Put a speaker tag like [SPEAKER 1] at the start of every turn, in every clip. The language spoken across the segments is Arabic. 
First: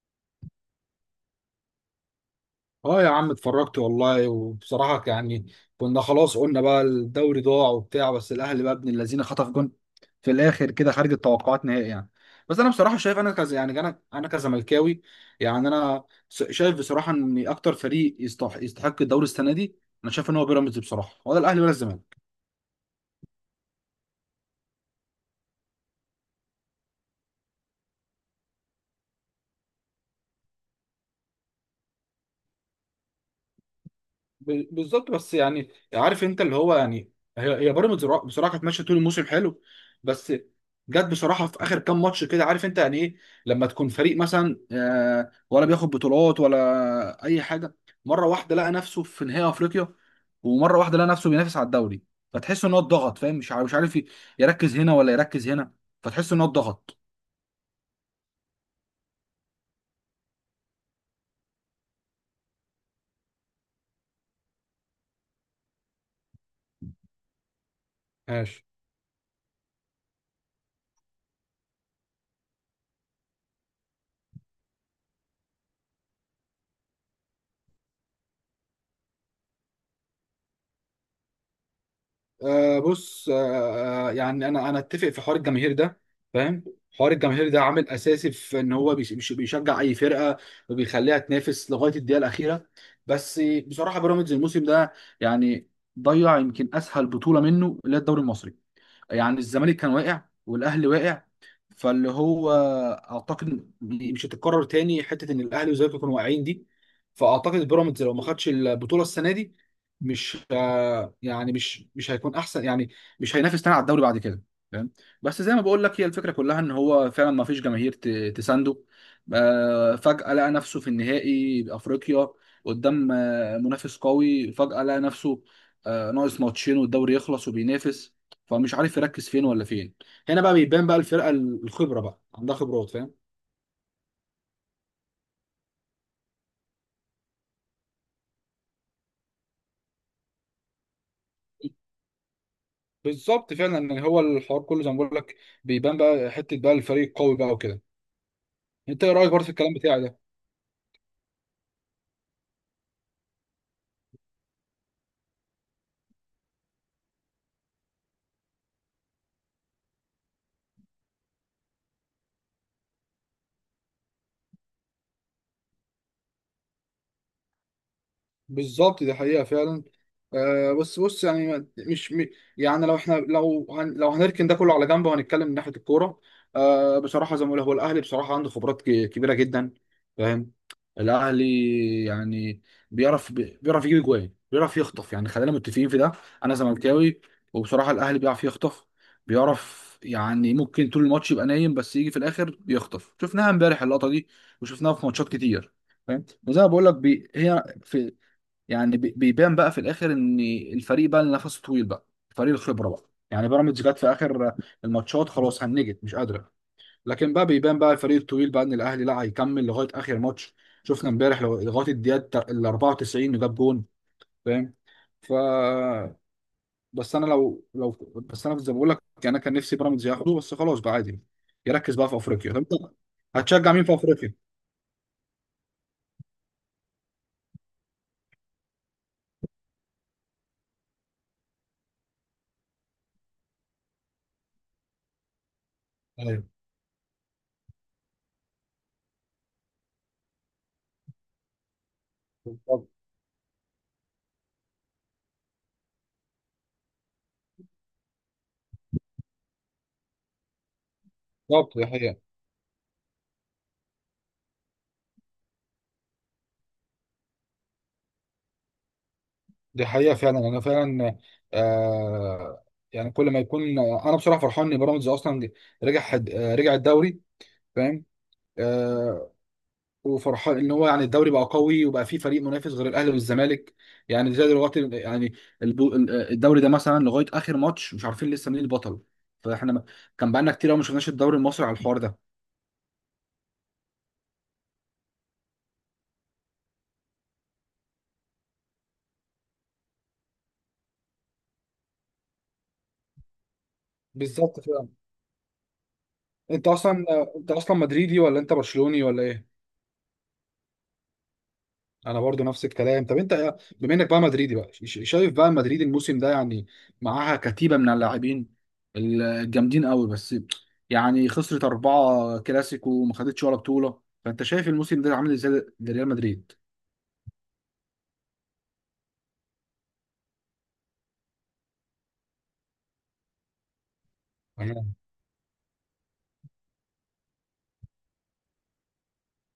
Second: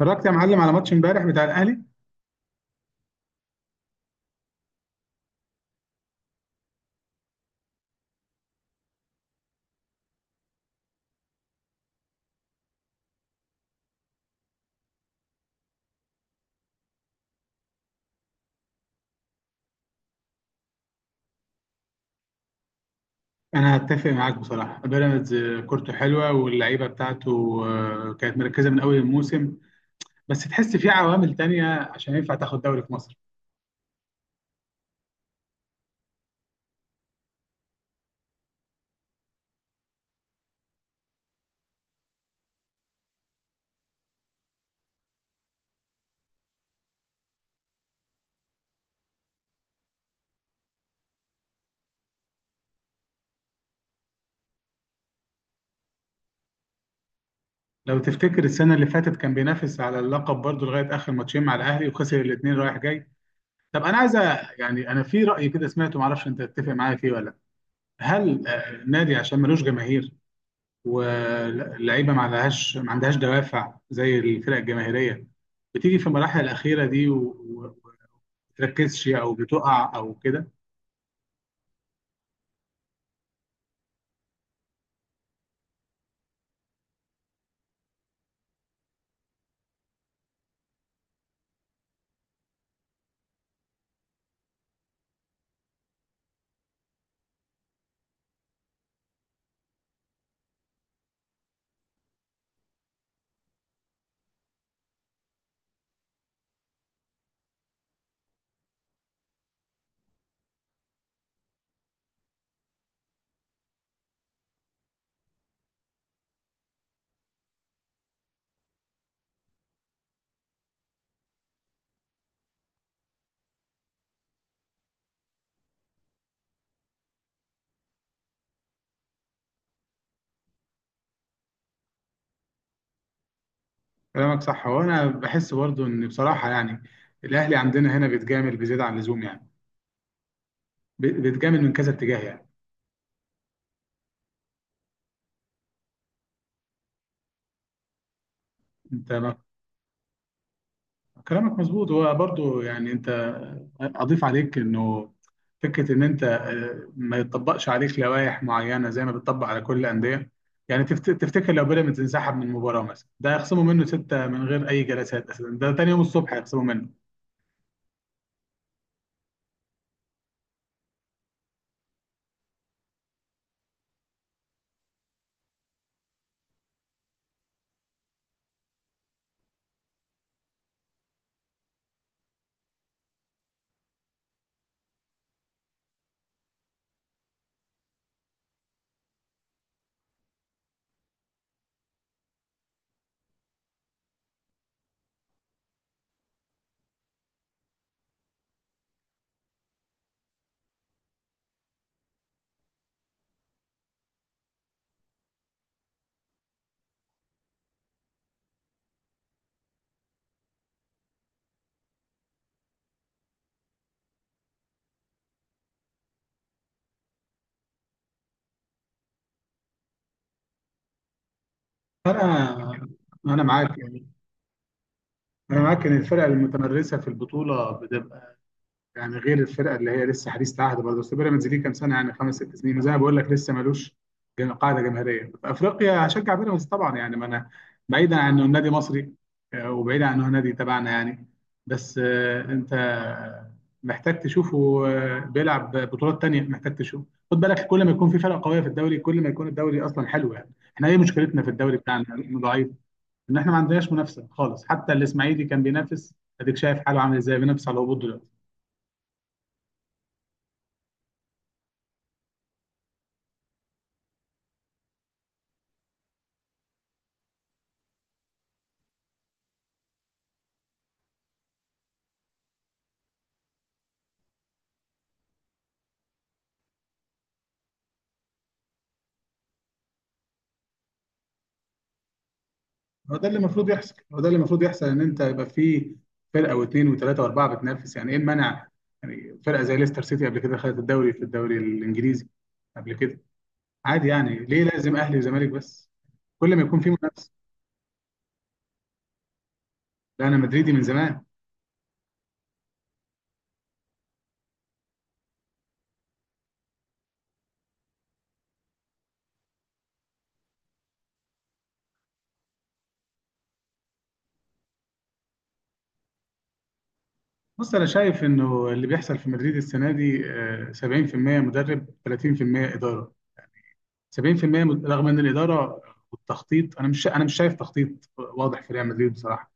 [SPEAKER 1] اتفرجت يا معلم على ماتش امبارح بتاع الاهلي.
[SPEAKER 2] اه يا عم، اتفرجت والله. وبصراحة يعني كنا خلاص قلنا بقى الدوري ضاع وبتاع، بس الأهلي بقى ابن الذين خطف جون في الآخر كده خارج التوقعات نهائي يعني. بس أنا بصراحة شايف، أنا كزملكاوي. يعني أنا شايف بصراحة إن أكتر فريق يستحق الدوري السنة دي. أنا شايف إن هو بيراميدز بصراحة، ولا الأهلي ولا الزمالك.
[SPEAKER 1] انا هتفق معاك بصراحه، بيراميدز كورته حلوه واللعيبه بتاعته كانت مركزه من اول الموسم. بس تحس في عوامل تانية عشان ينفع تاخد دوري في مصر.
[SPEAKER 2] بالظبط، بس يعني عارف انت اللي هو يعني هي بيراميدز بصراحه كانت ماشيه طول الموسم حلو. بس جت بصراحه في اخر كام ماتش كده، عارف انت يعني ايه. لما تكون فريق مثلا ولا بياخد بطولات ولا اي حاجه، مره واحده لقى نفسه في نهائي افريقيا، ومره واحده لقى نفسه بينافس على الدوري. فتحس ان هو اتضغط، فاهم، مش عارف يركز هنا ولا يركز هنا. فتحس ان هو اتضغط.
[SPEAKER 1] لو تفتكر السنه اللي فاتت كان بينافس على اللقب برضه لغايه اخر ماتشين مع الاهلي وخسر الاثنين رايح جاي. طب انا عايز يعني انا في راي كده سمعته، معرفش انت تتفق معايا فيه ولا لأ. هل
[SPEAKER 2] ماشي.
[SPEAKER 1] النادي عشان ملوش جماهير واللعيبه ما عندهاش دوافع زي الفرق الجماهيريه، بتيجي في المراحل الاخيره دي وما بتركزش او بتقع او كده؟
[SPEAKER 2] آه بص، يعني انا اتفق في حوار الجماهير ده، فاهم. حوار الجماهير ده عامل اساسي في ان هو بيشجع اي فرقه، وبيخليها تنافس لغايه الدقيقه الاخيره. بس بصراحه بيراميدز الموسم ده يعني ضيع يمكن اسهل بطوله منه اللي هي الدوري المصري. يعني الزمالك كان واقع والاهلي واقع. فاللي هو اعتقد مش هتتكرر تاني حته ان الاهلي والزمالك يكونوا واقعين دي. فاعتقد بيراميدز لو ما خدش البطوله السنه دي مش يعني مش هيكون احسن يعني. مش هينافس تاني على الدوري بعد كده، فاهم. بس زي ما بقول لك، هي الفكره كلها ان هو فعلا ما فيش جماهير تسانده. فجاه لقى نفسه في النهائي بافريقيا، قدام منافس قوي، فجاه لقى نفسه ناقص ماتشين والدوري يخلص وبينافس. فمش عارف يركز فين ولا فين. هنا بقى بيبان بقى الفرقه الخبره بقى عندها خبرات، فاهم.
[SPEAKER 1] كلامك صح، وانا بحس برضو ان بصراحه يعني الاهلي عندنا هنا بيتجامل بزياده عن اللزوم يعني، بيتجامل من كذا اتجاه يعني.
[SPEAKER 2] بالظبط فعلا، يعني هو الحوار كله زي ما بقول لك بيبان بقى حته بقى الفريق القوي بقى وكده. انت
[SPEAKER 1] انت
[SPEAKER 2] ايه رايك برضه في الكلام بتاعي ده؟
[SPEAKER 1] كلامك مظبوط، هو برضو يعني. انت اضيف عليك انه فكره ان انت ما يطبقش عليك لوائح معينه زي ما بتطبق على كل الانديه. يعني تفتكر لو بيراميدز انسحب من المباراه مثلا ده هيخصموا منه سته من غير اي جلسات؟ اساسا ده تاني يوم الصبح هيخصموا منه.
[SPEAKER 2] بالظبط، دي حقيقة فعلا. آه بس بص، يعني ما- مش م- يعني لو احنا لو هن لو هنركن ده كله على جنب، وهنتكلم من ناحية الكورة. آه بصراحة زي ما بقول هو الأهلي بصراحة عنده خبرات كبيرة جدا، فاهم. الأهلي يعني بيعرف يجيب جوان، بيعرف يخطف، يعني خلينا متفقين في ده. أنا زملكاوي، وبصراحة الأهلي بيعرف يخطف. بيعرف يعني ممكن طول الماتش يبقى نايم، بس يجي في الآخر يخطف، شفناها امبارح اللقطة دي، وشفناها في ماتشات كتير، فاهم. وزي ما بقول لك بي... هي في يعني بي- بيبان بقى في الاخر ان الفريق بقى اللي نفسه طويل بقى، فريق الخبره بقى. يعني بيراميدز جت في اخر الماتشات، خلاص هنجت مش قادره. لكن بقى بيبان بقى الفريق الطويل بقى ان الاهلي لا هيكمل لغايه اخر ماتش. شفنا امبارح لغايه الدقيقه ال 94 جاب جون، فاهم. ف بس انا لو لو بس انا زي ما بقول لك، انا كان نفسي بيراميدز ياخده، بس خلاص بقى عادي، يركز بقى في افريقيا. طب انت
[SPEAKER 1] فانا
[SPEAKER 2] هتشجع
[SPEAKER 1] معاك
[SPEAKER 2] مين في
[SPEAKER 1] يعني،
[SPEAKER 2] افريقيا؟
[SPEAKER 1] انا معاك ان الفرق المتمرسه في البطوله، يعني غير الفرقه اللي هي لسه حديث العهد برضه. بس بيراميدز ليه كام سنه يعني، خمس ست سنين، زي ما بقول لك لسه ملوش قاعده جماهيريه في افريقيا. هشجع
[SPEAKER 2] ايوه.
[SPEAKER 1] بيراميدز طبعا يعني، ما انا بعيدا عن انه نادي مصري، وبعيدا عن انه نادي تبعنا يعني. بس انت
[SPEAKER 2] بالظبط.
[SPEAKER 1] محتاج تشوفه بيلعب بطولات تانية، محتاج تشوفه. خد بالك، كل ما يكون في فرقه قويه في الدوري كل ما يكون الدوري اصلا حلو. يعني احنا ايه مشكلتنا في الدوري
[SPEAKER 2] بالظبط، دي
[SPEAKER 1] بتاعنا؟
[SPEAKER 2] حقيقة.
[SPEAKER 1] انه ضعيف، ان احنا ما عندناش منافسه خالص. حتى الاسماعيلي كان بينافس، اديك شايف حاله عامل ازاي، بينافس على الهبوط دلوقتي.
[SPEAKER 2] دي حقيقة فعلا، أنا فعلا آه يعني كل ما يكون، أنا بصراحة فرحان إن بيراميدز أصلا رجع. رجع الدوري، فاهم، آه. وفرحان إن هو يعني الدوري بقى قوي، وبقى فيه فريق منافس غير الأهلي والزمالك. يعني زي دلوقتي يعني البو- الدوري ده مثلا لغاية آخر ماتش مش عارفين لسه مين البطل. فإحنا ما- كان بقالنا كتير أوي ما شفناش الدوري المصري على الحوار ده.
[SPEAKER 1] هو ده اللي المفروض يحصل، هو ده اللي المفروض يحصل، ان انت يبقى في فرقه واثنين وثلاثه واربعه بتنافس. يعني ايه المنع؟ يعني فرقه زي ليستر سيتي قبل كده خدت الدوري في الدوري الانجليزي قبل كده. عادي يعني،
[SPEAKER 2] بالظبط
[SPEAKER 1] ليه
[SPEAKER 2] فعلا.
[SPEAKER 1] لازم اهلي وزمالك بس؟ كل ما
[SPEAKER 2] أنت
[SPEAKER 1] يكون في
[SPEAKER 2] أصلا
[SPEAKER 1] منافسه.
[SPEAKER 2] أنت أصلا مدريدي ولا أنت برشلوني ولا إيه؟
[SPEAKER 1] لا، انا مدريدي من زمان.
[SPEAKER 2] انا برضو نفس الكلام. طب انت بما انك بقى مدريدي بقى شايف بقى مدريد الموسم ده، يعني معاها كتيبة من اللاعبين الجامدين قوي، بس يعني خسرت أربعة كلاسيكو وما خدتش ولا بطولة، فانت شايف الموسم ده عامل ازاي لريال مدريد.
[SPEAKER 1] بص، انا شايف انه اللي بيحصل في مدريد السنه دي 70% مدرب، 30% اداره. 70%،
[SPEAKER 2] مم.
[SPEAKER 1] رغم ان الاداره والتخطيط، انا مش شايف تخطيط واضح في ريال مدريد بصراحه.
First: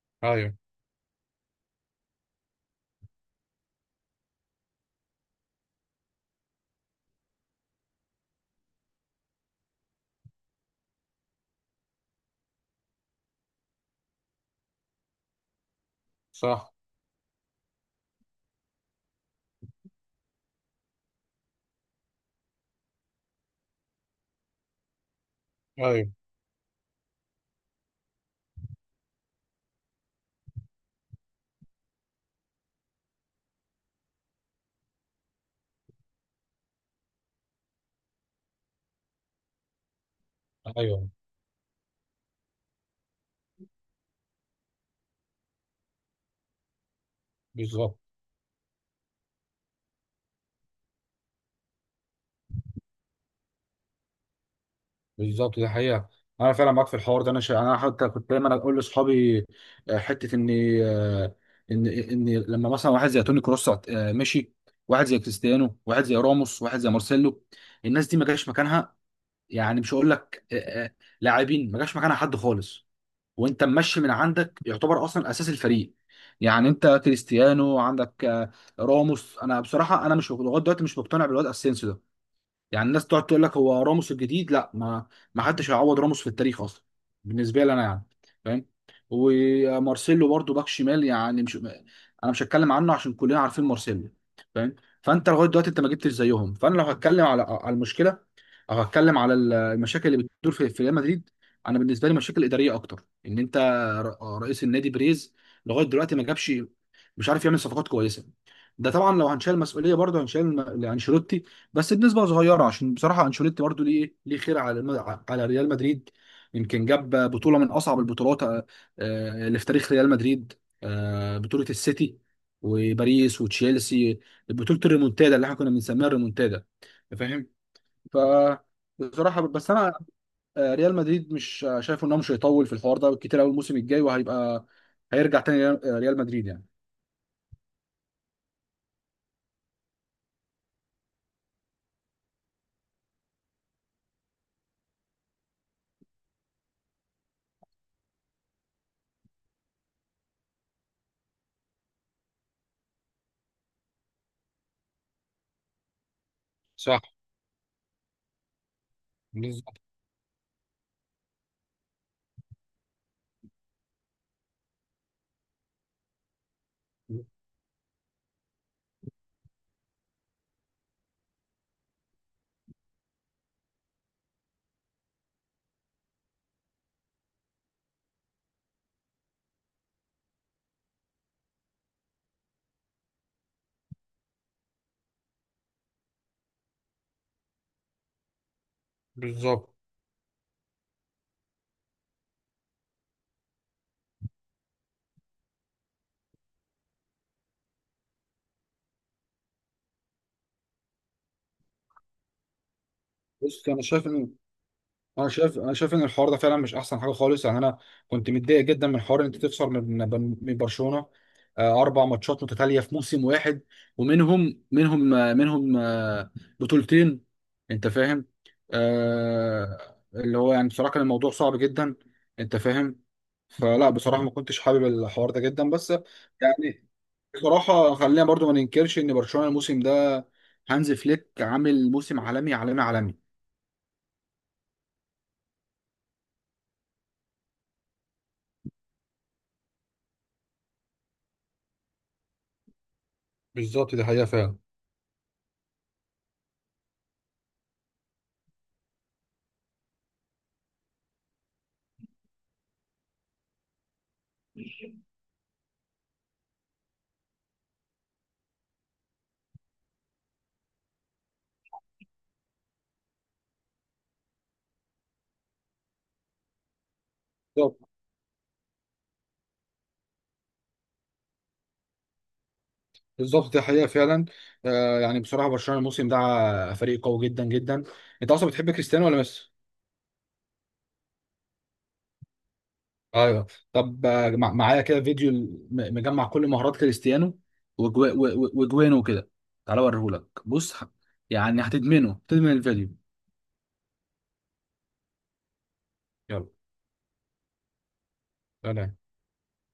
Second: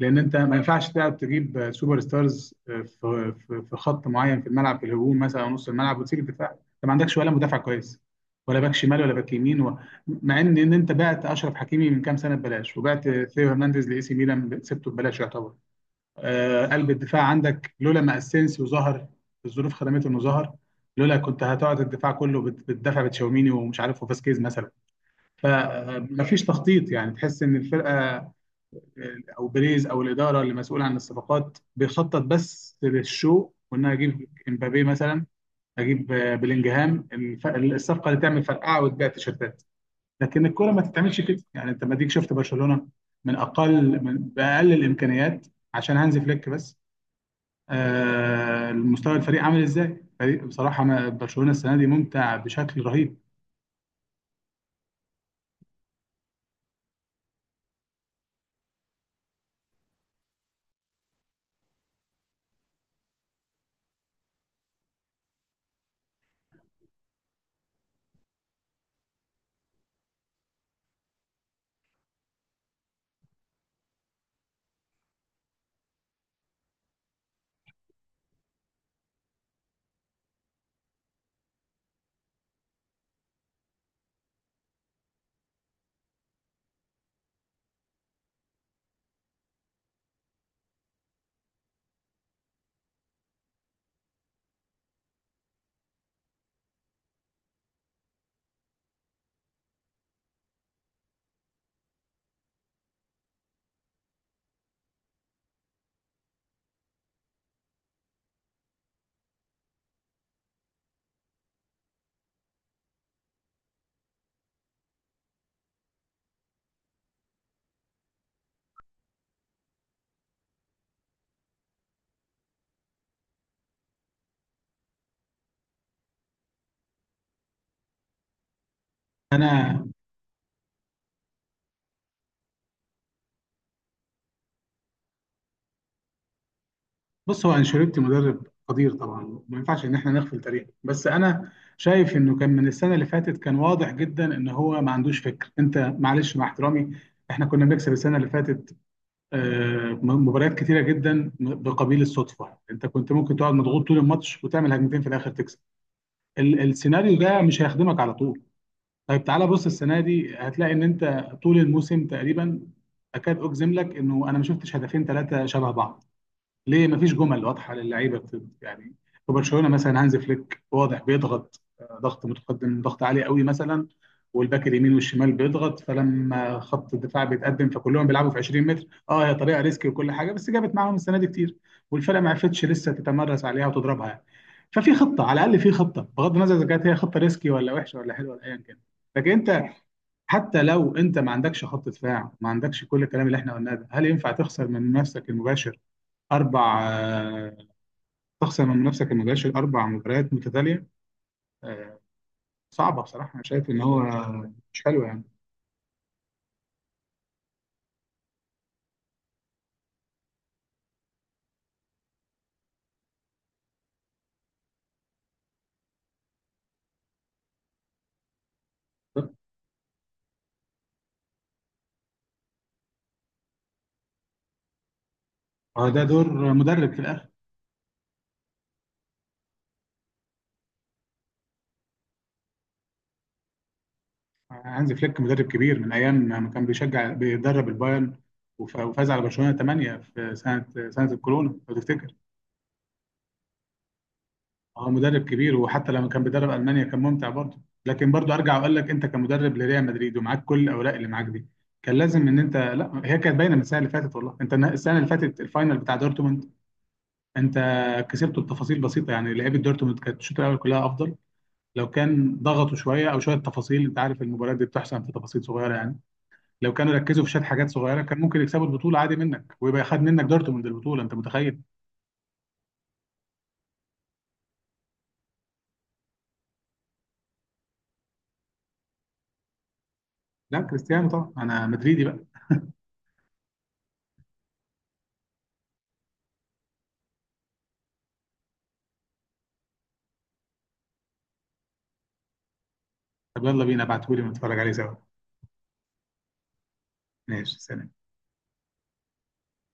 [SPEAKER 1] لان انت
[SPEAKER 2] ايوه.
[SPEAKER 1] ما ينفعش تلعب تجيب سوبر ستارز في خط معين في الملعب، في الهجوم مثلا او نص الملعب، وتسيب الدفاع. انت ما عندكش ولا مدافع كويس، ولا باك شمال ولا باك يمين مع ان انت بعت اشرف حكيمي من كام سنه ببلاش، وبعت ثيو هرنانديز لاي سي ميلان سبته ببلاش يعتبر.
[SPEAKER 2] صح.
[SPEAKER 1] قلب الدفاع عندك لولا ما اسينسيو ظهر، الظروف خدمته انه ظهر. لولا كنت هتقعد الدفاع كله بتدافع بتشاوميني ومش عارف وفاسكيز مثلا.
[SPEAKER 2] ايوه.
[SPEAKER 1] فمفيش تخطيط يعني، تحس ان الفرقه او بريز او الاداره اللي مسؤوله عن الصفقات بيخطط بس للشو، وان انا اجيب امبابي مثلا، اجيب بلينجهام، الصفقه اللي تعمل فرقعه وتبيع تيشيرتات. لكن الكوره ما
[SPEAKER 2] ايوه.
[SPEAKER 1] تتعملش كده يعني، انت ما ديك شفت برشلونه من باقل الامكانيات عشان هانز فليك بس.
[SPEAKER 2] بالظبط.
[SPEAKER 1] المستوى، الفريق عامل ازاي؟ فريق بصراحه، ما برشلونه السنه دي ممتع بشكل رهيب.
[SPEAKER 2] بالظبط، دي حقيقة. أنا فعلا معاك في الحوار ده، أنا أنا حتى كنت دايما أقول لأصحابي حتة إن، آه، إن لما مثلا واحد زي توني كروس مشي. واحد زي كريستيانو، واحد زي راموس، واحد زي مارسيلو، الناس دي ما جاش مكانها. يعني مش هقول لك آه، لاعبين ما جاش مكانها حد خالص. وأنت ممشي من عندك يعتبر أصلا أساس الفريق. يعني أنت كريستيانو عندك راموس. أنا بصراحة أنا مش لغاية دلوقتي مش مقتنع بالواد أسينسيو ده. يعني الناس تقعد تقول لك هو راموس الجديد، لا، ما حدش هيعوض راموس في التاريخ اصلا، بالنسبه لي انا يعني، فاهم. ومارسيلو برضو باك شمال، يعني مش، انا مش هتكلم عنه عشان كلنا عارفين مارسيلو، فاهم. فانت لغايه دلوقتي انت ما جبتش زيهم، فانا لو هتكلم على المشكله، او هتكلم على المشاكل اللي بتدور في ريال مدريد. انا بالنسبه لي مشاكل اداريه اكتر، ان انت رئيس النادي بريز لغايه دلوقتي ما جابش، مش عارف يعمل صفقات كويسه. ده طبعا لو هنشيل مسؤوليه، برضه هنشيل انشيلوتي، بس بنسبه صغيره عشان بصراحه انشيلوتي برضو ليه خير على على ريال مدريد. يمكن جاب بطوله من اصعب البطولات اللي في تاريخ ريال مدريد، بطوله السيتي وباريس وتشيلسي، بطوله الريمونتادا اللي احنا كنا بنسميها الريمونتادا، فاهم. ف بصراحه بس
[SPEAKER 1] انا
[SPEAKER 2] انا ريال مدريد مش شايف انه مش هيطول في الحوار ده كتير قوي الموسم الجاي، وهيبقى هيرجع تاني ريال مدريد يعني.
[SPEAKER 1] بص، هو انشيلوتي مدرب قدير طبعا، ما ينفعش ان احنا نغفل تاريخه. بس انا شايف انه كان من السنه اللي فاتت كان واضح جدا ان هو ما عندوش فكر. انت معلش مع احترامي، احنا كنا بنكسب السنه اللي فاتت مباريات كتيره جدا بقبيل الصدفه. انت كنت ممكن تقعد مضغوط طول الماتش وتعمل هجمتين في الاخر تكسب.
[SPEAKER 2] صح.
[SPEAKER 1] السيناريو ده مش هيخدمك على طول. طيب، تعالى بص،
[SPEAKER 2] بالظبط.
[SPEAKER 1] السنه دي هتلاقي ان انت طول الموسم تقريبا، اكاد اجزم لك انه انا ما شفتش هدفين ثلاثه شبه بعض. ليه مفيش جمل واضحه للعيبه يعني؟ في برشلونه مثلا هانز فليك واضح بيضغط، ضغط متقدم ضغط عالي قوي مثلا. والباك اليمين والشمال بيضغط، فلما خط الدفاع بيتقدم فكلهم بيلعبوا في 20 متر. اه هي طريقه ريسكي وكل حاجه، بس جابت معاهم السنه دي كتير. والفرقه ما عرفتش لسه تتمرس عليها وتضربها يعني. ففي خطه على الاقل، في خطه، بغض النظر اذا كانت هي خطه ريسكي ولا وحشه ولا حلوه ولا ايا كان. لكن انت،
[SPEAKER 2] بالظبط.
[SPEAKER 1] حتى لو انت ما عندكش خط دفاع، ما عندكش كل الكلام اللي احنا قلناه ده، هل ينفع تخسر من منافسك المباشر اربع؟ تخسر من نفسك ما جاش الاربع مباريات متتاليه. آه، صعبه بصراحه، انا
[SPEAKER 2] بص
[SPEAKER 1] شايف ان
[SPEAKER 2] انا
[SPEAKER 1] هو
[SPEAKER 2] شايف ان
[SPEAKER 1] مش حلو يعني.
[SPEAKER 2] انا شايف انا شايف ان الحوار ده فعلا مش احسن حاجه خالص، يعني انا كنت متضايق جدا من حوار ان انت تخسر من برشلونه، اربع ماتشات متتاليه في موسم واحد، ومنهم منهم آه، منهم آه، بطولتين. انت فاهم. آه، اللي هو يعني بصراحه كان الموضوع صعب جدا، انت فاهم. فلا بصراحه ما كنتش حابب الحوار ده جدا. بس
[SPEAKER 1] ده دور
[SPEAKER 2] يعني
[SPEAKER 1] مدرب في الاخر.
[SPEAKER 2] بصراحه خلينا برضو ما ننكرش ان برشلونه الموسم ده هانز فليك عامل موسم عالمي عالمي عالمي.
[SPEAKER 1] هانز فليك مدرب كبير من ايام ما كان بيدرب البايرن، وفاز على برشلونه 8 في سنه الكورونا لو تفتكر.
[SPEAKER 2] بالظبط دي حقيقه فعلا.
[SPEAKER 1] هو مدرب كبير، وحتى لما كان بيدرب المانيا كان ممتع برضه. لكن برضه ارجع واقول لك، انت كمدرب لريال مدريد ومعاك كل الاوراق اللي معاك دي، كان لازم ان انت. لا، هي كانت باينه من السنه اللي فاتت والله. انت السنه اللي فاتت الفاينل بتاع دورتموند انت كسبته بتفاصيل بسيطه، يعني لعيبه دورتموند كانت الشوط الاول كلها افضل. لو كان ضغطوا شويه، او شويه تفاصيل، انت عارف المباريات دي بتحسن في تفاصيل صغيره يعني. لو كانوا ركزوا في شويه حاجات صغيره كان ممكن يكسبوا البطوله عادي منك، ويبقى خد منك دورتموند البطوله، انت متخيل؟
[SPEAKER 2] بالظبط دي حقيقة فعلا، يعني بصراحة برشلونة الموسم ده فريق قوي جدا جدا. انت اصلا بتحب كريستيانو ولا ميسي؟
[SPEAKER 1] لا، كريستيانو طبعا، انا مدريدي بقى.
[SPEAKER 2] ايوه. طب معايا كده فيديو مجمع كل مهارات كريستيانو وجوانه كده. تعالى اوريهولك، بص، يعني هتدمنه، تدمن الفيديو.
[SPEAKER 1] طب يلا بينا، ابعتهولي ونتفرج عليه سوا.
[SPEAKER 2] يلا.
[SPEAKER 1] ماشي، سلام.
[SPEAKER 2] سلام.